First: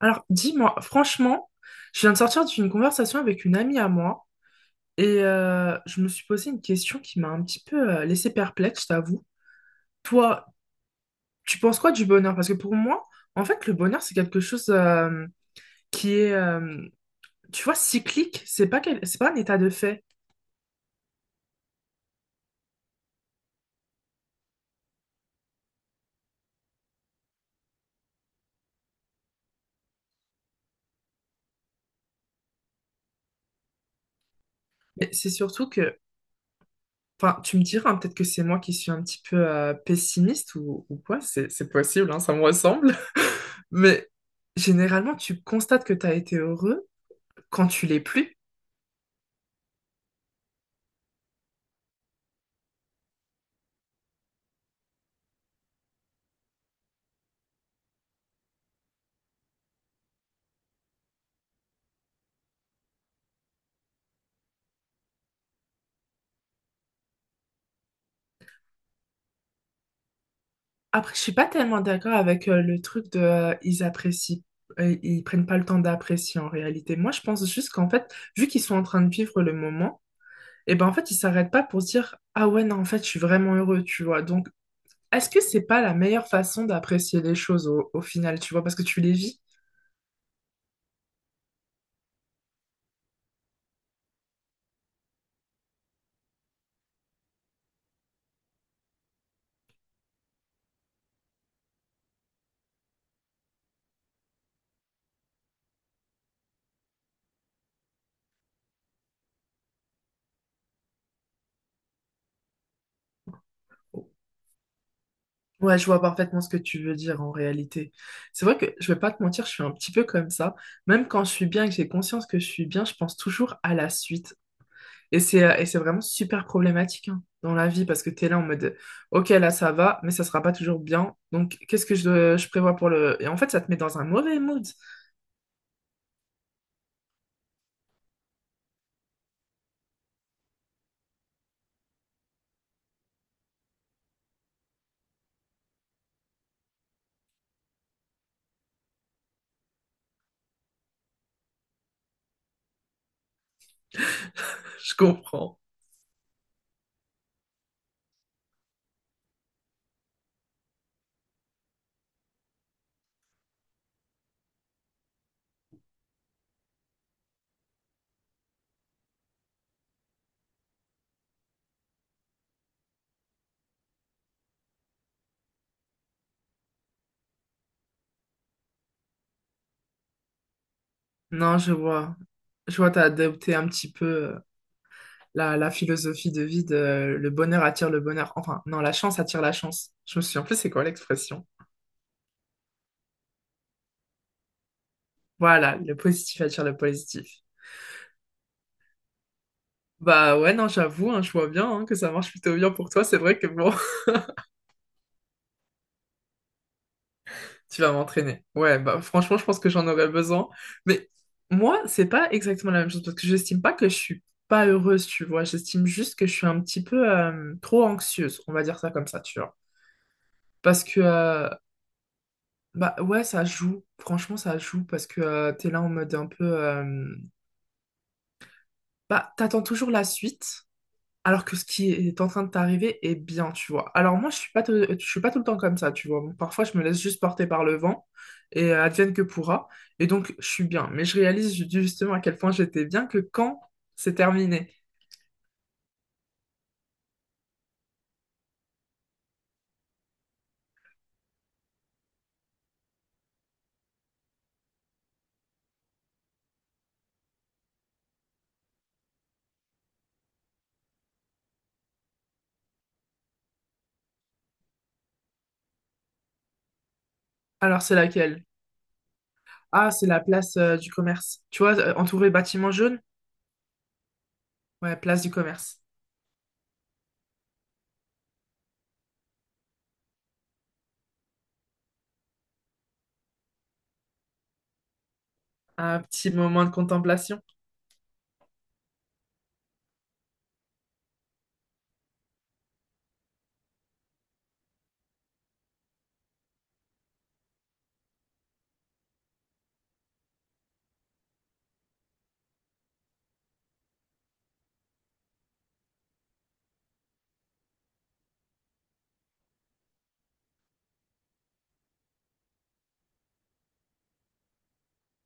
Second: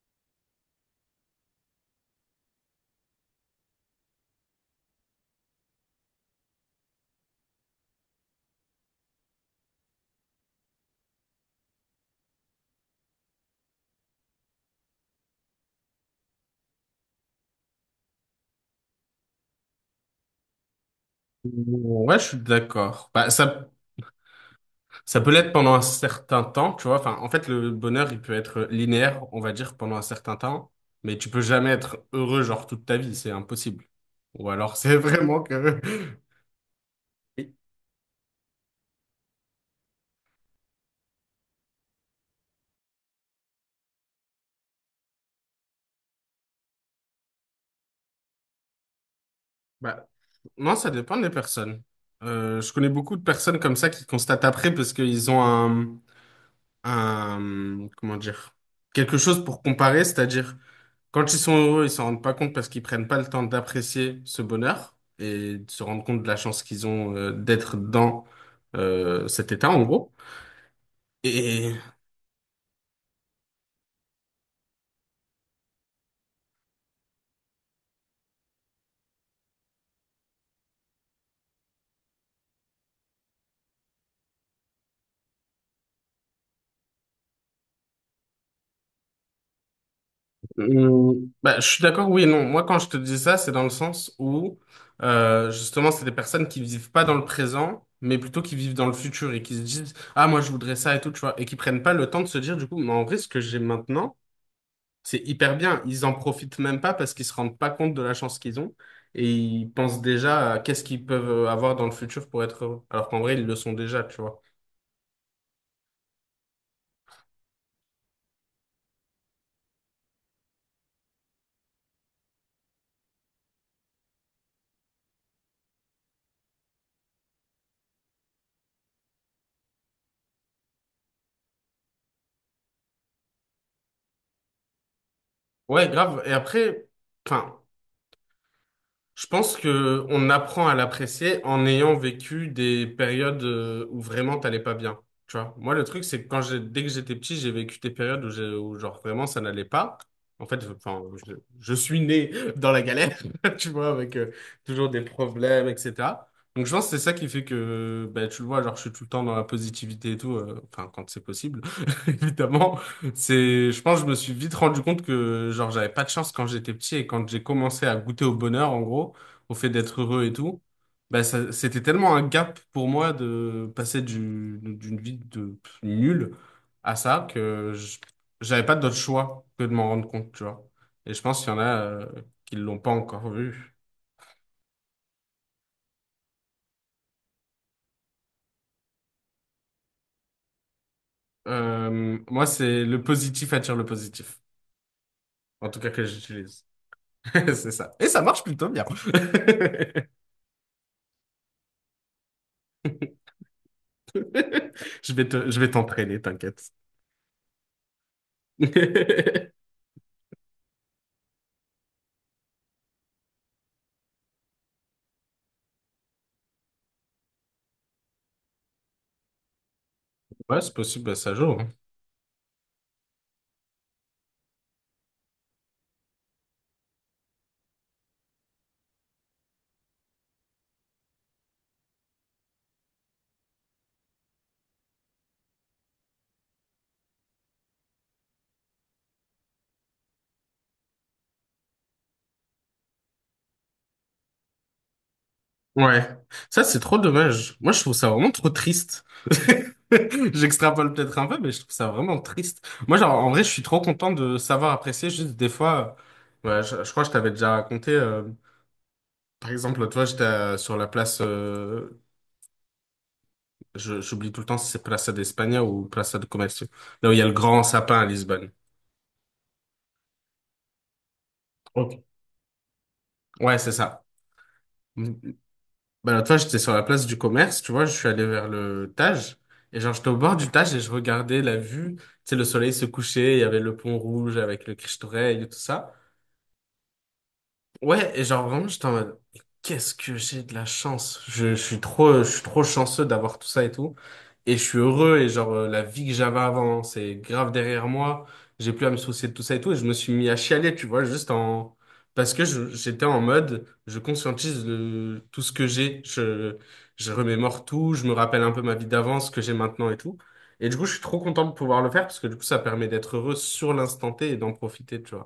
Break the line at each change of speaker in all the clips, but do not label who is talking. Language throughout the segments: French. Alors, dis-moi, franchement, je viens de sortir d'une conversation avec une amie à moi et je me suis posé une question qui m'a un petit peu laissé perplexe, je t'avoue. Toi, tu penses quoi du bonheur? Parce que pour moi, en fait, le bonheur, c'est quelque chose qui est, tu vois, cyclique. C'est pas c'est pas un état de fait.
Ouais, je suis d'accord. Bah, ça peut l'être pendant un certain temps, tu vois. Enfin, en fait, le bonheur, il peut être linéaire, on va dire, pendant un certain temps, mais tu peux jamais être heureux, genre, toute ta vie, c'est impossible. Ou alors, c'est
Mais c'est
vraiment
surtout
que...
que, enfin,
Oui.
tu me diras, hein, peut-être que c'est moi qui suis un petit peu pessimiste ou quoi, c'est possible, hein, ça me ressemble. Mais généralement, tu constates que tu as été heureux quand tu l'es plus.
Bah, non, ça dépend des personnes. Je connais beaucoup de personnes comme ça qui constatent après parce qu'ils ont un, comment dire, quelque chose pour comparer, c'est-à-dire quand ils sont heureux, ils s'en rendent pas compte parce qu'ils prennent pas le temps d'apprécier ce bonheur et de se rendre compte de la chance qu'ils ont d'être dans cet état, en gros.
Après, je suis pas
Et
tellement d'accord avec le truc de ils apprécient, ils prennent pas le temps d'apprécier en réalité. Moi, je pense juste qu'en fait, vu qu'ils sont en train de vivre le moment, et ben en fait, ils s'arrêtent pas pour se dire ah ouais, non, en fait, je suis vraiment heureux, tu vois. Donc, est-ce que c'est pas la meilleure façon d'apprécier les choses au, au final, tu vois, parce que tu les vis?
euh, bah, je suis d'accord, oui et non. Moi, quand je te dis ça, c'est dans le sens où justement, c'est des personnes qui vivent pas dans le présent, mais plutôt qui vivent dans le futur et qui se disent, ah, moi, je voudrais ça et tout, tu vois, et qui prennent pas le temps de se dire, du coup, mais en vrai, ce que j'ai maintenant. C'est hyper bien. Ils en profitent même pas parce qu'ils se rendent pas compte de la chance qu'ils ont et ils pensent déjà à qu'est-ce qu'ils peuvent avoir dans le futur pour être heureux. Alors qu'en vrai, ils le sont déjà, tu vois.
Ouais, je vois parfaitement ce que tu veux dire en réalité. C'est vrai que je vais pas te mentir, je suis un petit peu comme ça. Même quand je suis bien et que j'ai conscience que je suis bien, je pense toujours à la suite. Et c'est vraiment super problématique hein, dans la vie parce que tu es là en mode OK, là ça va, mais ça sera pas toujours bien. Donc qu'est-ce que je prévois pour le… Et en fait, ça te met dans un mauvais mood.
Ouais, grave. Et après, enfin. Je pense que on apprend à l'apprécier en ayant vécu des périodes où vraiment t'allais pas bien. Tu vois, moi le truc c'est que quand j'ai dès que j'étais petit, j'ai vécu des périodes où, où genre vraiment ça n'allait pas. En fait, enfin, je suis né dans la galère, tu vois, avec toujours
Je
des
comprends.
problèmes, etc. Donc je pense que c'est ça qui fait que ben, tu le vois, genre je suis tout le temps dans la positivité et tout, enfin quand c'est possible, évidemment. C'est, je pense, que je me suis vite rendu compte que, genre, j'avais pas de chance quand j'étais petit et quand j'ai commencé à goûter au bonheur, en gros, au fait d'être heureux et tout, bah, ça, c'était tellement un gap pour moi de passer d'une vie de nulle à ça que j'avais pas d'autre choix que de m'en rendre compte, tu vois. Et je pense qu'il y
Non,
en
je
a,
vois.
qui
Je
l'ont
vois,
pas
t'as
encore
adopté un
vu.
petit peu la, la philosophie de vie de le bonheur attire le bonheur. Enfin, non, la chance attire la chance. Je me souviens plus c'est quoi l'expression.
Moi, c'est le positif attire le positif. En
Voilà,
tout cas,
le
que
positif attire
j'utilise.
le positif.
C'est ça. Et ça marche plutôt bien.
Bah ouais, non, j'avoue, hein, je vois bien hein, que ça marche plutôt bien pour toi. C'est vrai que bon,
Je vais t'entraîner, t'inquiète.
tu vas m'entraîner. Ouais, bah franchement, je pense que j'en aurais besoin. Mais moi, c'est pas exactement la même chose parce que j'estime pas que je suis pas heureuse, tu vois. J'estime juste que je suis un petit peu trop anxieuse, on va dire ça comme ça, tu vois.
Ouais, c'est
Parce que,
possible, bah, ça joue, hein.
bah ouais, ça joue. Franchement, ça joue parce que t'es là en mode un peu. Bah, t'attends toujours la suite. Alors que ce qui est en train de t'arriver est bien, tu vois. Alors moi, je suis pas, je suis pas tout le temps comme ça, tu vois. Parfois, je me laisse juste porter par le vent et advienne que pourra. Et donc, je suis bien. Mais je réalise justement à quel point j'étais bien que quand c'est terminé.
Ouais. Ça, c'est trop dommage. Moi, je trouve ça vraiment trop triste. J'extrapole peut-être un peu, mais je trouve ça vraiment triste. Moi, genre, en vrai, je suis trop content de savoir apprécier. Juste des fois, ouais, je crois que je t'avais déjà raconté, par exemple, l'autre fois, j'étais sur la place. J'oublie tout le temps si c'est Plaza d'Espagne ou Plaza de Comercio. Là où il y a le grand
Alors, c'est
sapin à
laquelle?
Lisbonne.
Ah, c'est la place du commerce. Tu vois,
Ok.
entourée bâtiments jaunes?
Ouais, c'est ça.
Ouais, place du commerce.
Bah, l'autre fois, j'étais sur la place du commerce, tu vois, je suis allé vers le Tage. Et genre, j'étais au bord du Tage et je regardais la vue. Tu sais, le soleil se couchait, il y avait le pont rouge avec le Christ-Rey et tout ça.
Un petit moment de contemplation.
Ouais, et genre vraiment, j'étais en mode, mais qu'est-ce que j'ai de la chance. Je suis trop chanceux d'avoir tout ça et tout. Et je suis heureux et genre, la vie que j'avais avant, c'est grave derrière moi. J'ai plus à me soucier de tout ça et tout. Et je me suis mis à chialer, tu vois, parce que j'étais en mode, je conscientise tout ce que j'ai. Je remémore tout, je me rappelle un peu ma vie d'avant, ce que j'ai maintenant et tout. Et du coup, je suis trop content de pouvoir le faire parce que du coup, ça permet d'être heureux sur l'instant T et d'en profiter, tu vois.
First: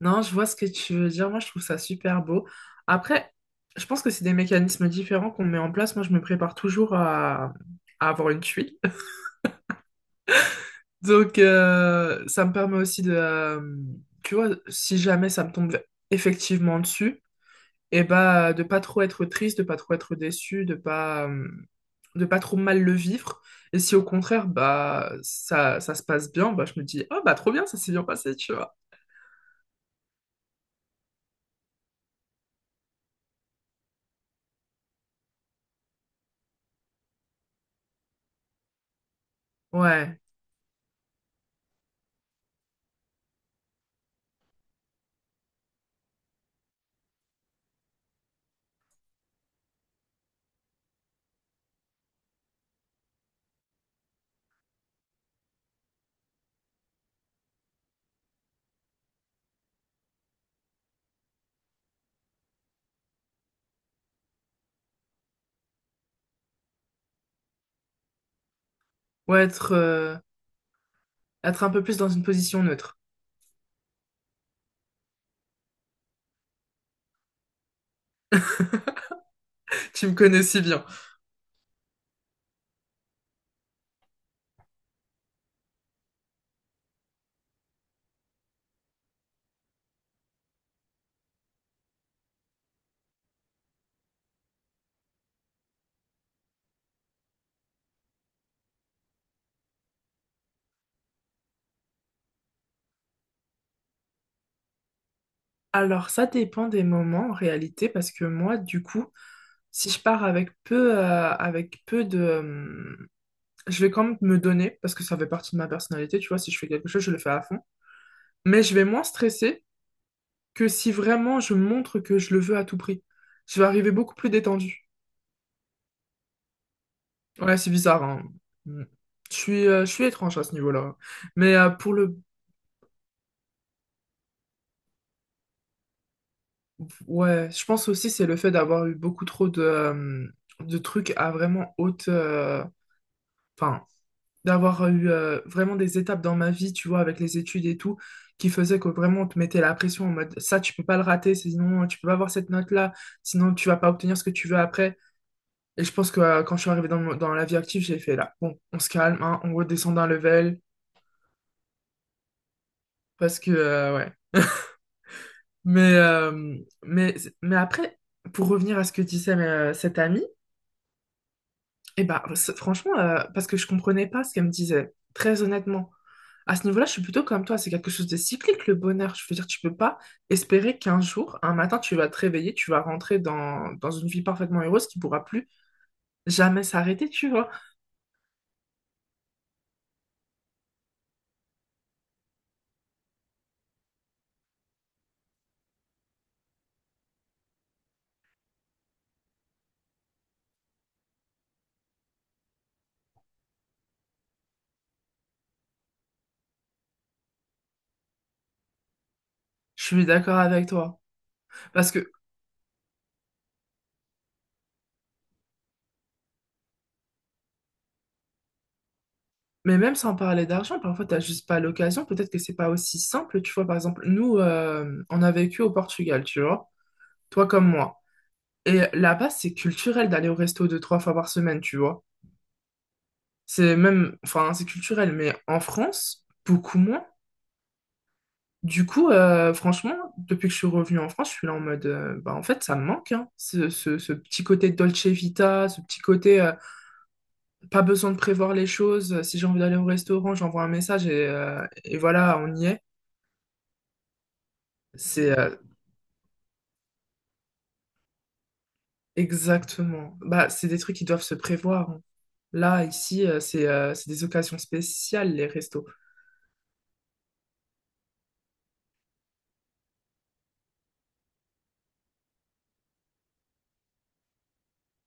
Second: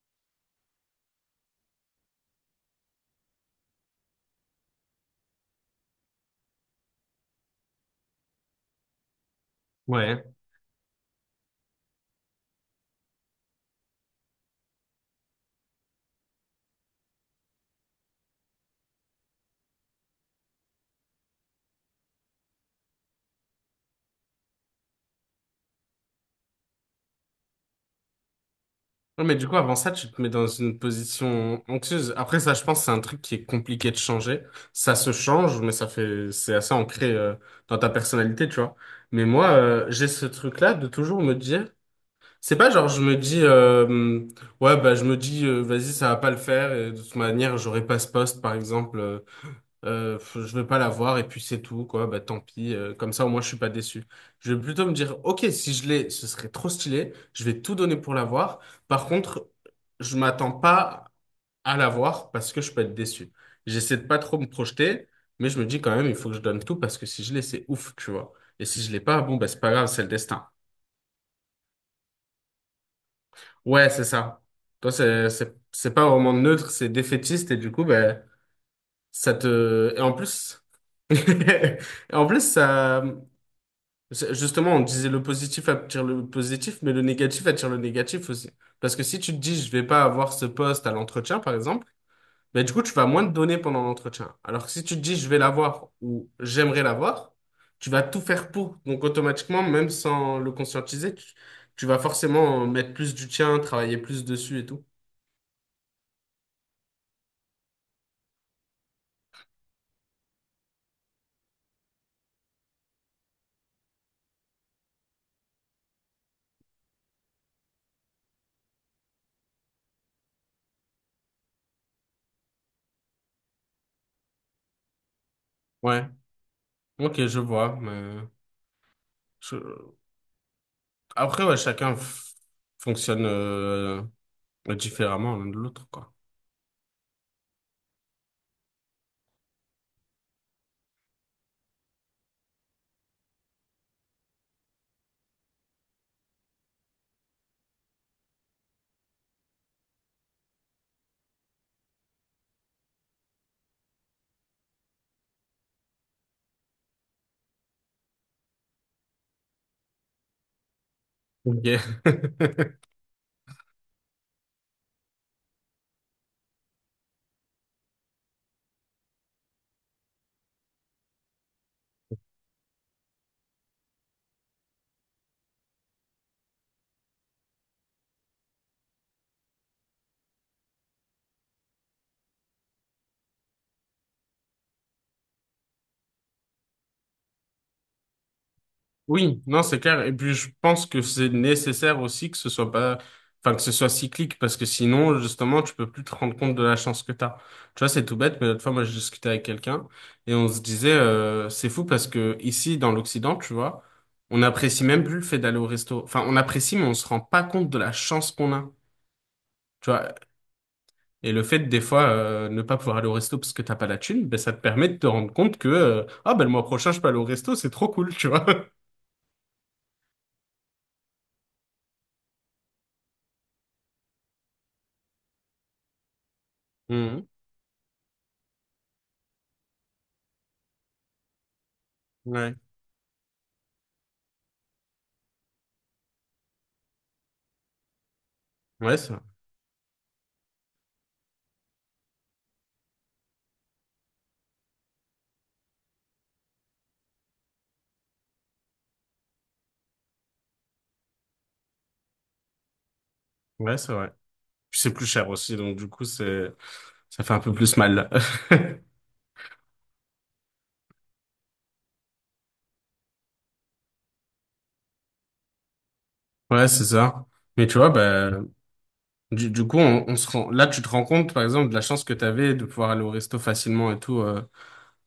Non, je vois ce que tu veux dire. Moi, je trouve ça super beau. Après, je pense que c'est des mécanismes différents qu'on met en place. Moi, je me prépare toujours à avoir une tuile.
Ouais.
Donc, ça me permet aussi de, tu vois, si jamais ça me tombe effectivement dessus, et bah, de pas trop être triste, de pas trop être déçu, de pas trop mal le vivre. Et si au contraire, bah, ça se passe bien, bah, je me dis, oh, bah, trop bien, ça s'est bien passé, tu vois.
Non, mais du coup, avant ça, tu te mets dans une position anxieuse. Après, ça, je pense, c'est un truc qui est compliqué de changer. Ça se change, mais ça fait, c'est assez ancré dans ta personnalité, tu vois. Mais moi, j'ai
Ouais,
ce truc-là de toujours me dire, c'est pas genre, je me dis, ouais, bah, je me dis, vas-y, ça va pas le faire, et de toute manière, j'aurai pas ce poste, par exemple. Je vais pas la voir et puis c'est tout, quoi. Bah tant pis, comme ça au moins je suis pas déçu. Je vais plutôt me dire, ok, si je l'ai ce serait trop stylé, je vais tout donner pour la voir. Par contre, je m'attends pas à la voir parce que je peux être déçu. J'essaie de pas trop me projeter, mais je me dis quand même il faut que je donne tout parce que si je l'ai c'est ouf, tu vois. Et si je l'ai pas, bon,
ouais,
bah c'est pas
être,
grave, c'est le destin.
être un peu plus dans une position neutre.
Ouais, c'est ça. Toi, c'est pas vraiment neutre, c'est défaitiste, et du coup ben ça te, et
Tu
en
me connais si
plus.
bien.
Et en plus, ça. Justement, on disait le positif attire le positif, mais le négatif attire le négatif aussi. Parce que si tu te dis, je vais pas avoir ce poste à l'entretien, par exemple, ben du coup, tu vas moins te donner pendant l'entretien. Alors que si tu te dis, je vais l'avoir ou j'aimerais l'avoir, tu vas tout faire pour. Donc, automatiquement, même sans le conscientiser, tu vas forcément mettre plus du tien, travailler plus dessus et tout.
Alors, ça dépend des moments en réalité, parce que moi, du coup, si je pars avec peu de… je vais quand même me donner, parce que ça fait partie de ma personnalité, tu vois, si je fais quelque chose, je le fais à fond. Mais je vais moins stresser que si vraiment je montre que je le veux à tout prix. Je vais arriver beaucoup plus détendue.
Ouais, ok, je
Ouais, c'est
vois.
bizarre, hein. Mm. Je
Je-
suis étrange à ce niveau-là.
Après,
Mais
ouais,
pour
chacun
le…
fonctionne différemment l'un de l'autre, quoi.
Ouais, je pense aussi c'est le fait d'avoir eu beaucoup trop de trucs à vraiment haute… Enfin, d'avoir eu vraiment des étapes dans ma vie, tu vois, avec les études et tout, qui faisaient que vraiment on te mettait la pression en mode ça, tu peux pas le rater, sinon tu peux pas avoir cette note-là, sinon tu vas pas obtenir ce que tu veux après. Et je pense que quand je suis arrivée dans, dans la vie active, j'ai fait là, bon, on se calme, hein, on redescend d'un level,
Ok.
parce que, ouais. Mais, euh, mais, mais après, pour revenir à ce que disait cette amie, et bah, franchement, parce que je comprenais pas ce qu'elle me disait, très honnêtement. À ce niveau-là, je suis plutôt comme toi, c'est quelque chose de cyclique, le bonheur. Je veux dire, tu peux pas espérer qu'un jour, un matin, tu vas te réveiller, tu vas rentrer dans, dans une vie parfaitement heureuse qui pourra plus jamais s'arrêter, tu vois.
Oui, non, c'est clair. Et puis, je pense que c'est nécessaire aussi que ce soit pas, enfin, que ce soit cyclique, parce que sinon, justement, tu peux plus te rendre compte de la chance que t'as. Tu vois, c'est tout bête, mais l'autre fois, moi, je discutais avec quelqu'un et on se disait, c'est fou parce que ici, dans l'Occident, tu vois, on n'apprécie même plus le fait d'aller au resto. Enfin, on apprécie, mais on se rend pas compte de la chance qu'on a.
Je
Tu
suis
vois,
d'accord avec toi.
et le fait, des
Parce
fois,
que,
ne pas pouvoir aller au resto parce que t'as pas la thune, ben, ça te permet de te rendre compte que, ah, ben, le mois prochain, je peux aller au resto, c'est trop cool, tu vois.
mais même sans parler d'argent, parfois, t'as juste pas l'occasion. Peut-être que c'est pas aussi simple, tu vois. Par exemple, nous, on a vécu au Portugal, tu vois.
Mhm.
Toi comme moi. Et là-bas, c'est culturel d'aller au resto deux, trois fois par semaine, tu vois.
Ouais.
C'est même, enfin, c'est culturel, mais en France, beaucoup moins. Du
Ouais, c'est
coup,
vrai.
franchement, depuis que je suis revenue en France, je suis là en mode, bah, en fait, ça me manque, hein, ce, ce petit côté Dolce Vita, ce petit côté, pas besoin de prévoir les choses. Si j'ai envie d'aller au restaurant, j'envoie un message et voilà, on y est.
Ouais, c'est vrai. Puis c'est plus cher
C'est
aussi, donc du coup, ça fait un peu plus mal.
exactement. Bah, c'est des trucs qui doivent se prévoir. Hein. Là, ici, c'est des occasions spéciales, les restos.
Ouais, c'est ça. Mais tu vois, bah, du coup, on se rend, là, tu te rends compte, par exemple, de la chance que tu avais de pouvoir aller au resto facilement et tout,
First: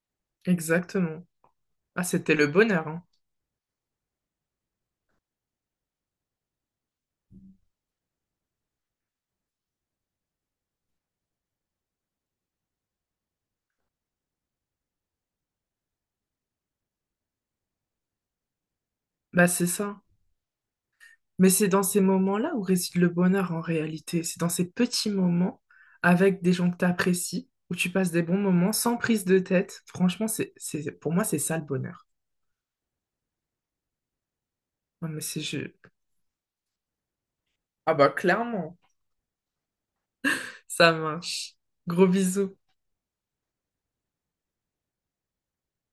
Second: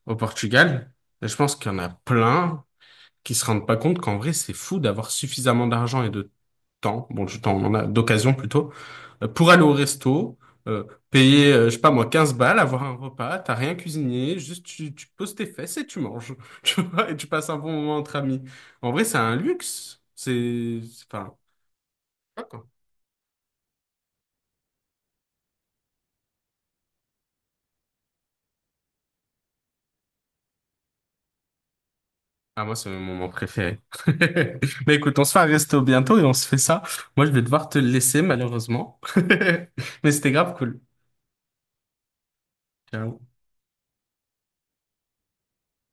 au Portugal.
Exactement.
Et je pense qu'il y en a
Ah, c'était le
plein
bonheur, hein.
qui se rendent pas compte qu'en vrai, c'est fou d'avoir suffisamment d'argent et de temps, bon, du temps, on en a d'occasion plutôt, pour aller au resto, euh, payer, je sais pas moi, 15 balles, avoir un repas, t'as rien cuisiné, juste tu poses tes fesses et tu manges, tu vois, et tu passes un bon moment entre amis. En vrai, c'est un
Bah, c'est ça.
luxe. Enfin,
Mais c'est dans ces
je sais pas,
moments-là où
quoi.
réside le bonheur en réalité. C'est dans ces petits moments avec des gens que tu apprécies, où tu passes des bons moments sans prise de tête. Franchement, c'est, pour moi, c'est ça le bonheur.
Ah, moi, c'est mon moment préféré. Mais
Non,
écoute,
mais
on se fait
c'est
un
je…
resto bientôt et on se fait ça. Moi, je vais devoir te
Ah bah
laisser,
clairement,
malheureusement. Mais c'était grave cool.
ça marche. Gros bisous.
Ciao.